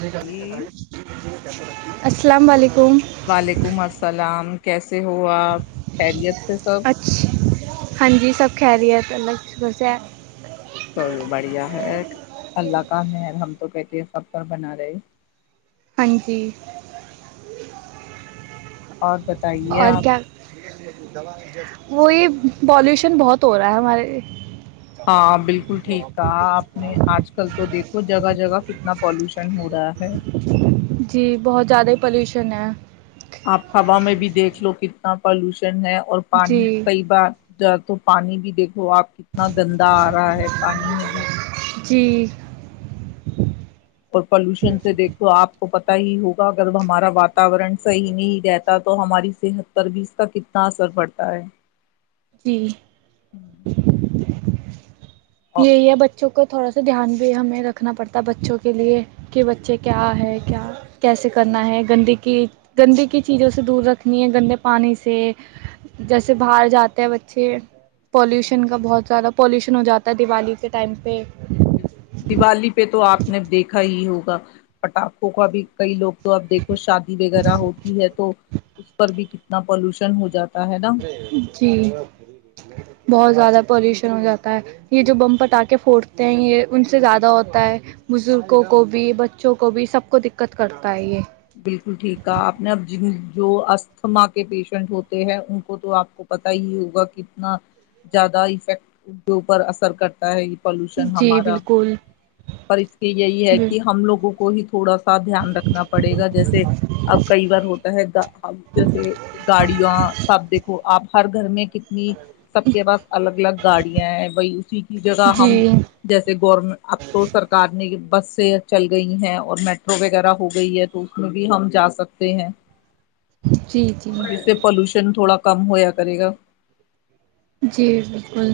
ج جی السلام علیکم وعلیکم السلام کیس سے ہو آپ خیریت سے سب ہان جی سب ک رہیے الگ شکر سے چلو بڑھیا ہے اللہ کا م ہم تو کہتے ہیں سب پر بنا رہے ہاں جی اور بتائیے آپ وہی پالوشن بہت ہو رہا ہے ہمارے ہاں بالکل ٹھیک تھا آپ نے آج کل تو دیکھو جگہ جگہ کتنی اتنا پالوشن ہو رہا ہے ا [inaudible] جی بہت زیادہ ہی پلیوشن ہے آپ ہوا میں بھی دیکھ لو کتنا پالوشن ہے اور جی پانی کئی بار تو پانی بھی دیکھ تو آپ کتنا گندا آ رہا ہے پانی میں بھی جی اور پالوشن سے دیکھو آپ پتا ہی ہوگ اگر ہمارا وات واتاورن سہ نہیں دیتا تو ہماری صحت پر بھی اس کا کتنا اثر پڑتا ہے جی [inaudible] اور یہی ہے بچوں کو کو تھوڑا سا دھیان بھی ہمیں رکھنا پڑتا بچوں کے لیے کہ بچے کیا ہے کیا کیسے کرنا ہے گندی کی گندی کی چیزوں سے دور رکھنی ہے گندے پانی سے جیسے باہر جات تے بچے پالیوشن کا بہت زیادہ پالیوشن ہو جاتا ہے دیوالی کے ٹائم پہ دیوالی پہ تو آپ نے دیکھا ہی ہوگا پٹاخوں کو ابھی کئی لوگ تو اب دیکھ شادی وغیرہ ہوتی ہے تو اس پر بھی ک نہ پالوشن ہو جاتا ہے نا جی بہت زیادہ پالیوشن ہو جاتا ہے یہ جو بم پٹا کے پھوڑتے ہیں یہ ان سے زیادہ ہوتا ہے بزرگوں کو بھی بچوں کو بھی سب کو دقت کرتا ہے یہ بالکل ٹھیک آ آپ نے اب جی [unintelligible] جو اسھما کے پیشنٹ ہوتے ہیں ان کو تو آپ کو پتا ہی ہوگا کتنا زیادہ افیکٹ ان کے اوپر اثر کرتا ہے [inaudible] پالوشن جی ہمارا بالکل پر اس کی یہی ہے کہ ہم لوگوں کو [inaudible] کوئی تھوڑا [inaudible] دھیان رکھنا [inaudible] پڑے گا جیسے اب کئی بار ہوتا ہے جیسے گاڑیاں سب دیکھو آپ [inaudible] ہر گھر میں کتنی [inaudible] سب کے پاس الگ الگ گاڑیاں ہیں وہی اسی کی جگہ ہم جی جیسے گورم اب تو سرکار نے [unintelligible] بس سے چل گئی ہیں اور میٹرو وغیرہ ہو گئی ہے [unintelligible] تو اس میں بھی ہم جا سکتے ہیں جی جی [inaudible] جس سے پولوشن تھوڑا [unintelligible] کم ہویا کرے گا [inaudible] جی بالکل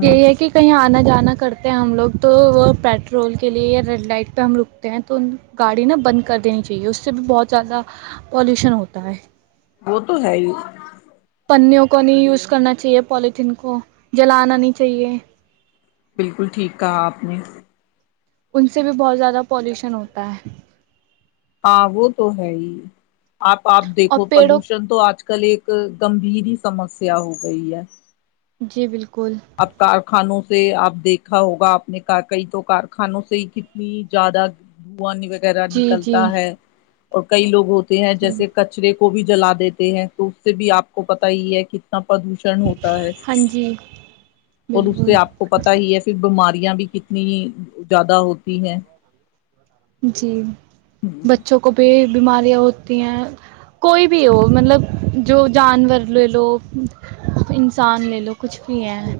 ہ یہی ہے کہ کہیں آنا جانا کرتا ہم لوگ تو وہ پیٹرول کے لیے ریڈ لائٹ پہ ہم رکتے ہیں تو گاڑی نا بند کر دینی چاہیے اس سے بھی بہت زیادہ پالوشن ہوتا ہے وہ تو ہے ہی پوں کو نہیں یوز کرنا چاہیے پالتھین کو جلانا نہیں چاہیے بالکل ٹھیک کہا آپ نے ان سے بھی بہت زیادہ پالیوشن ہوتا ہے ہاں وہ تو ہے ہی آپ آپ اور دیکھو پیڑوں پلوشن تو آج کل کل ایک گمبھیر ہی سمسیا ہو گئی ہے جی بالکل ابطار خانوں سے آپ دیکھا ہوگا آپ نے کئی تو کارخانوں سے ہی کتنی زیادہ د انی وغیرہ جی جی نکلتا ہے اور کئی لوگ ہوتے ہیں جی جیسے کچرے کو کو بھی جلا دیتے ہیں تو اس سے بھی آپ کو پتا ہی ہے کہ اتنا پردوشن ہوتا ہے ہاں جی اور اس بالکل سے آپ کو پتا ہی ہے پھر بیماریاں بھی کتنی زیادہ ہوتی ہیں جی بچوں کو بھی بیماریاں ہوتی ہیں کوئی بھی ہو مطلب جو جانور لے لو انسان لے لو کچھ بھی ہیں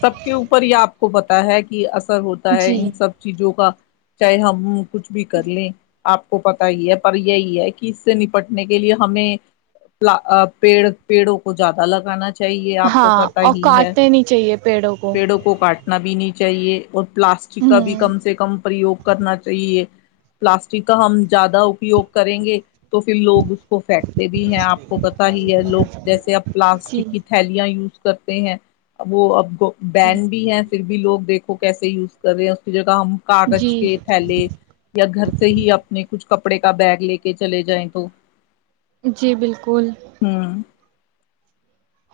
سب کے اوپر یہ آپ کو پتا ہے کہ ثر ہوتا ہے جی ان سب چیزوں کا چاہے ہم کچھ بھی کر لیں آپ کو پتا ہی ہے پر یہی ہے کہ اس سے نپٹنے کے لیے ہمیں پیڑ پیڑوں کو زیادہ لگانا چاہیے آپ کو ہاں پتا اور ہی ہے کاٹنے نہیں چاہیے پ پیڑوں کو کاٹ نا بھیین چاہیے اور پلاسٹک کا بھی ہوں کم سے کم پریوگ کرنا چاہیے پلاسٹک کا ہم زیادہ اپیوگ کریں گے تو پھر لوگ اس کو پھینکتے بھی ہیں آپ کو پتا ہی ہے لوگ جیسے اب جی پلاسٹک کی تھیلیاں یوز کرتے ہیں ا وہ اب جی بین بھی ہے پرف بھی لو دیکھو کیسے یوز کرے ہیں اس کی جگ ہم کاغذ جی کے تھیلے یا گھر سے ہی اپنے کچھ کپڑے کا بیگ لے کے چلے جائیں تو جی بالکل ہ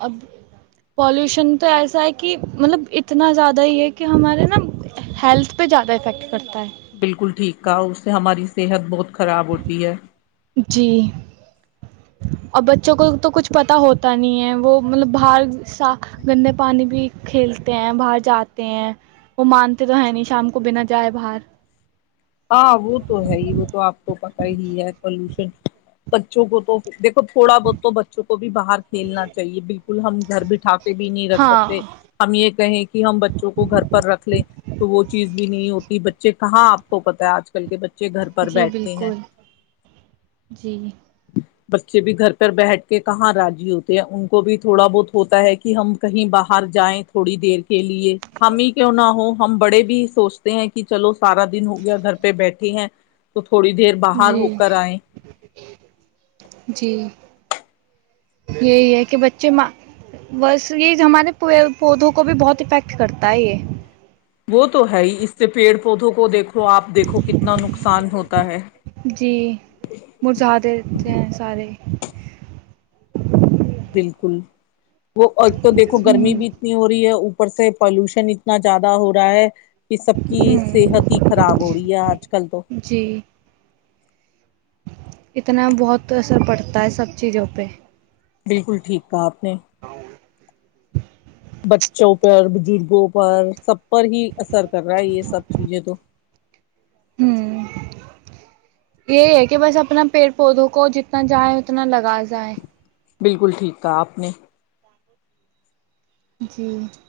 اب پالوشن تو ایسا ہے کہ مطلب اتنا زیادہ ہی ہے کہ ہمارے نا ہیلتھ پہ زیادہ افیکٹ کرتا ہے بالکل ٹھیک کا اس سے ہماری صحت بہت خراب ہوتی ہے جی اور بچوں کو تو کچھ پتا ہوتا نہیں ہے وہ مطلب باہرا گندے پانی بھی کھیلتے ہیں باہر جاتے ہیں وہ مانتے تو ہے نہیں شام کو بنا جائے باہر ہاں وہ تو ہے ہی وہ تو آپ کو پ ہی ہے پالوشن بچوں کو تو دیک تھوڑا بہت تو بچوں کو بھی باہر کھیلنا چاہیے ہم گھر بٹھ بھی نہیں رکھ ہاں سکتے ہم یہ کہیں کہ ہم بچوں کو گھر پر رکھ لیں تو وہ چیز بھی نہیں ہوتی ب ج کہا آ کو پتتا ہے آج کل کے بچے بچے گھر پر جی بیٹھتے ہیں بالکل جی بچے بھی گھر پر بیٹھ کے کہاں راضی ہوتے ہیں ان کو بھی تھوڑا بہت ہوتا ہے کہ ہم کہیں باہر جائیں تھوڑی دیر کے لیے ہم ہی کیوں نہ ہو ہم بڑے بھی سوچتے ہیں کہ چلو سارا دن ہو گیا گھر پہ بیٹھے ہیں تو تھ تھوڑی دیر باہر ہو جی کر آئے جی یہی ہے کہ بچے بس یہ ہمارے پودوں کو بھی بہت افیکٹ کرتا ہے یہ وہ تو ہے ہی اس سے پیڑ پودوں کو دیکھو تو آپ دیکھو کتنا نقصان نقصان ہوتا ہے جی مزدہتے ہیں سارے بالکل وہ ایک تو دیکھو گرمی ہوں بھی اتنی ہو رہی ہے ر سے پالوشن اتنا زیادہ ہو رہا ہے یہ سب کی ہوں صحت ہی خراب ہو رہی ہے اج کل تو جی اتنا بہت اثر پڑتا ہے سب چیزوں پہ بالکل ٹھیک کہا آپ نے بچوں پر بزرگوں پر سب پر ہی اثر کر رہا ہے یہ سب چیزیں تو ہوں یہی ہے کہ بس اپنا پیڑ پودوں کو جتنا جاہیں اتنا لگا جائے بالکل ٹھیک تھا آپ نے جی [inaudible]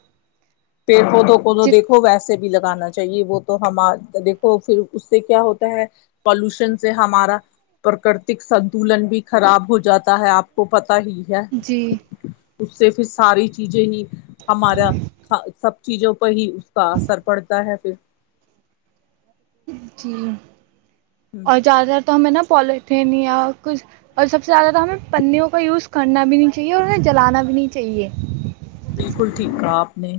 پ کو دو کووں دیکھو ویسے بھی لگانا چاہیے وہ تو ہم دیکھو پھر اس سے کیا ہوتا ہے پالوشن سے ہمارا پراکرتک سنتولن بھی خراب ہو جاتا ہے آپ کو پ پ ہی جی اس سے پھر ساری چیزیں ہی ہمارا سب چیزوں پہ ہی اس کا اثر پڑتا ہے پھر جھی اور زدہر تو ہمیں نا پولیتھین یا کچھ اور سب سے زیادہ تو ہمیں پنیوں کا یوز کرنا بھی نہیں چاہیے اور انہیں جلانا بھی نہیں چاہیے بالکل ٹھیک کہا آپ نے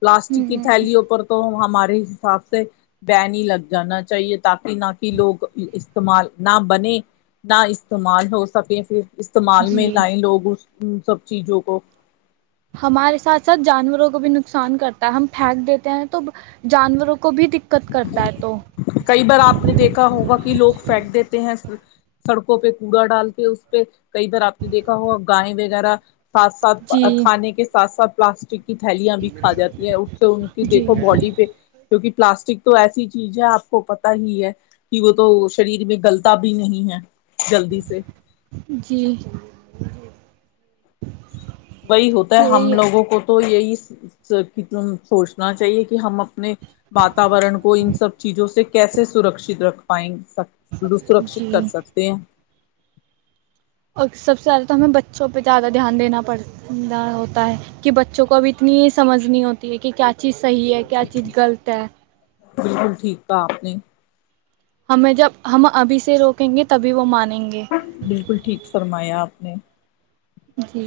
پلاسٹک کی ہوں تھیلیوں پر تو وہاں ہمارے حساب سے ب نہیں لگ جانا چاہیے تاکہ نہ کہ لوگ استعمال نہ بنے نہ استعمال ہو سکے پھر استعمال میں جی لائے لوگ اس ان سب چیزوں کو ہمارے ساتھ ساتھ جانوروں کو بھی نقصان کرتا ہے ہم پھینک دیتے ہیں تو جانوروں کو بھی دقت کرتا ہے تو کئی بار آپ نے دیکھا ہوگا کہ لوگ پھینٹ دیتے ہیں سڑکوں پہ کوڑا ڈال کے اس پہ کئی بار آپ نے دیکھا ہوا گائےیں وغیرہ ساتھ جی ساتھ کھانے کے ساتھ ساتھ پلاسٹک تھیلیاں بھی کھا جاتی ہیں اس سے ان کی جی دیکھو باڈی پہ توک [inaudible] پلاسٹک تو ایسی چیز ہے آپ کو پتا ہی ہے کہ وہ تو شریر میں گلتا بھی نہیں ہے جلدی سے جی [inaudible] وہی ہوتا ہے ہم لوگوں کو تو یہی ت سوچنا چاہیے کہ ہم اپ اپنے واتورن کو ان سب چیزوں سے کیسے سرکشت رکھ پائن سک سرکشت کر جی سکتے ہیں اور سب سے زیادہ تو ہمیں بچوں پہ زیادہ دھیان دینا پڑ ہوتا ہے کہ بچوں کو اب اتنی سمجھ نہیں ہوتی ہے کہ کیا چیز صحیح ہے کیا چیز غلط ہے بالکل ٹھیک پاپ نے ہمیں جب ہم ابھی سے روکیں گے تبھی وہ مان بالکل ٹھیک فرمایا آپ نے جی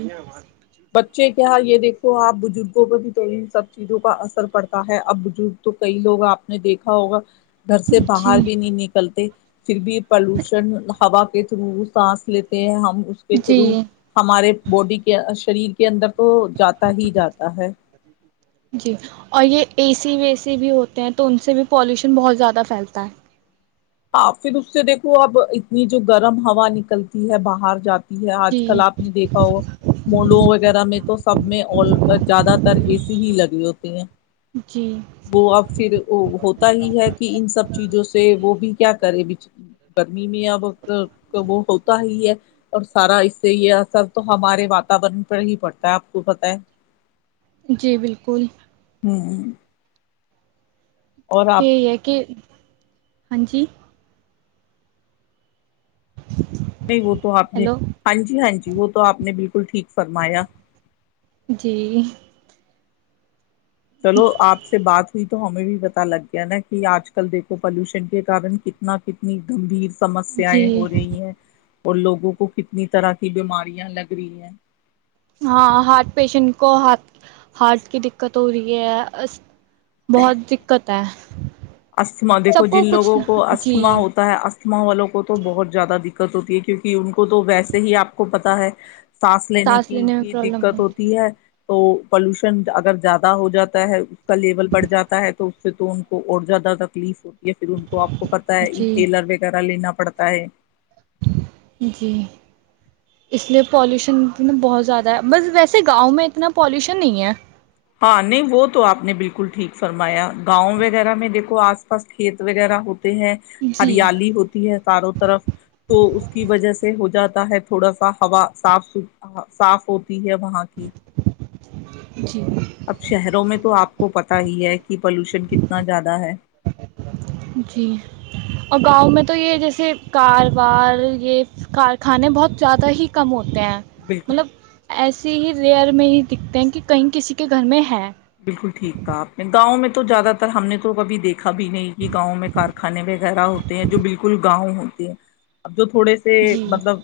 بچے کی کیا ہاں یہ دیکھو آپ بزرگوں پرہ بھی تو سب چیزوں کا اثر پڑتا ہے اب بزرگ تو کئی لوگ آپ نے دیکھا ہوگا گھر سے جی باہر بھی نہیں نکلتے پھر بھی پالوشن ہوا کے تھرو سانس لیتے ہیں ہم تھرو جی ہمارے بڈی کے شریر کے اندر وہ جاتا ہی جاتا ہے جی اور یہ اے سی وی سی بھی ہوتے ہیں تو ان سے بھی پالوشن بہت زیادہ پھیلتا ہے ہاں پھر اس سے دیکھو اب اتنی جو گرم ہوا نکلتی ہے باہر جات آج جی کل آپ نے دیکھا ہو مڈو وغیرہ میں تو سب میں زیادہ تر اے سی ہی لگی ہوتی ہیں جی وہ اب پھر ہوتا ہی ہے کہ ان سب چیزوں سے وہ بھی کیا کرے گرمی میں اب وہ ہوتا ہی ہے اور سارا اس سے یہ اثر تو ہمارے واتورن پر ہی پڑتا ہے ک فت ہے جی بالکل ہوں یہ ہے کہ ہاں جی نہیں وہ تو آپ نے ہیلو ہاں جی ہاں جی وہ تو آپ نے بالکل الکل ٹھیک فرمایا جی چلو آپ سے بات تو ہمیں بھی پتا لگ گیا نا کہ آج کل دیکھو پالوشن کے کن کتنا کتنی گمبھیر سمسیائیں جی ہو رہی ہیں اور لوگوں کو کتنی طرح کی بیماریاں لگ رہی ہیں ہاں ہارٹ پیشنٹ کو ہ ہارٹ کی دقت ہو رہی ہے بہت دقت کتا استھما دیکھو جن لوگوں کو جی استھما ہوتا ہے استھما والوں کو تو بہت زیادہ دکھ دقت ہوتی ہے کیونکہ ان کو تو ویسے ہی آ کو پتتا ہے سانس لینے کی میں بھی پرابلم ہو دقت رہی ہوتی ہے تو پولوشن اگر زیادہ ہو جاتا ہے اس کا لیول بڑھ جاتا ہے تو اس سے تو ان کو اور زیادہ تکلیف ہو یا پھر ان کو آپ کو پت ہے انہیلر وغیرہ لینا پڑتا ہے جی اس لیے پالوشن بہت زیادہ ہے بس ویسے گاؤں میں اتنا پالوشن نہیں ہے ہاں نہیں وہ تو آپ نے بالکل ٹھیک فرمایا گاؤں وغیرہ میں دیکھو آس پاس کھیت وغیرہ ہو ہیں جی ہریالی ہوتی ہے چاروں طرف تو اس کی وجہ سے ہو جاتا ہے تھوڑا سا ہوا صاف صاف ہوتی ہے وہاں کی جی اب شہروں میں تو آپ کو پتہ ہی ہے کہ پولوشن کتنا زیادہ ہے جی اور گاؤں میں تو تو یہ جیسے کاروبار یہ کارخانے بہت زیادہ ہی کم ہو ہیں بالکل مطلب ایسے اس ہی ریئر میں ہی دکھتے ہیں کہ کہیں کسی کے گھر میں ہے بالکل ٹھیک تھا آپ نے گاؤں میں تو زیادہ تر ہم نے تو کبھی دیکھا کبھی نہیں کہ گاؤں میں کارخانے میں وغیرہ ہوتے ہیں جو بالکل گاؤں ہوتے ہیں ا جو تھوڑے سے جی مطلب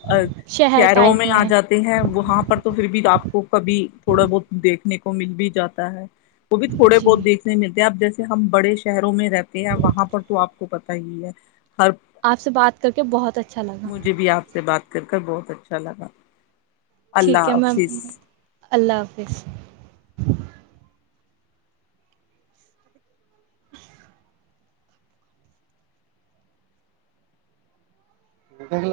شہر شہروں ٹائپ میں آ جاتے ہیں وہاں پر تو پھر بھی آپ کو کبھی تھوڑا بہت دیکھنے مل بھی جاتا تا ہے وہ بھی تھوڑے جی بہت دھنے ملتے ہیں اب جیے ہم بڑے شہروں میں رہتے ہیں وہاں پر تو آپ کو پتا ہی ہے ہر آپ سے بات کر کے بہت اچھا لگا کرکٹ بہت اچھا لگ ٹھیک ہے میں اللہ حافظ دیکھ ل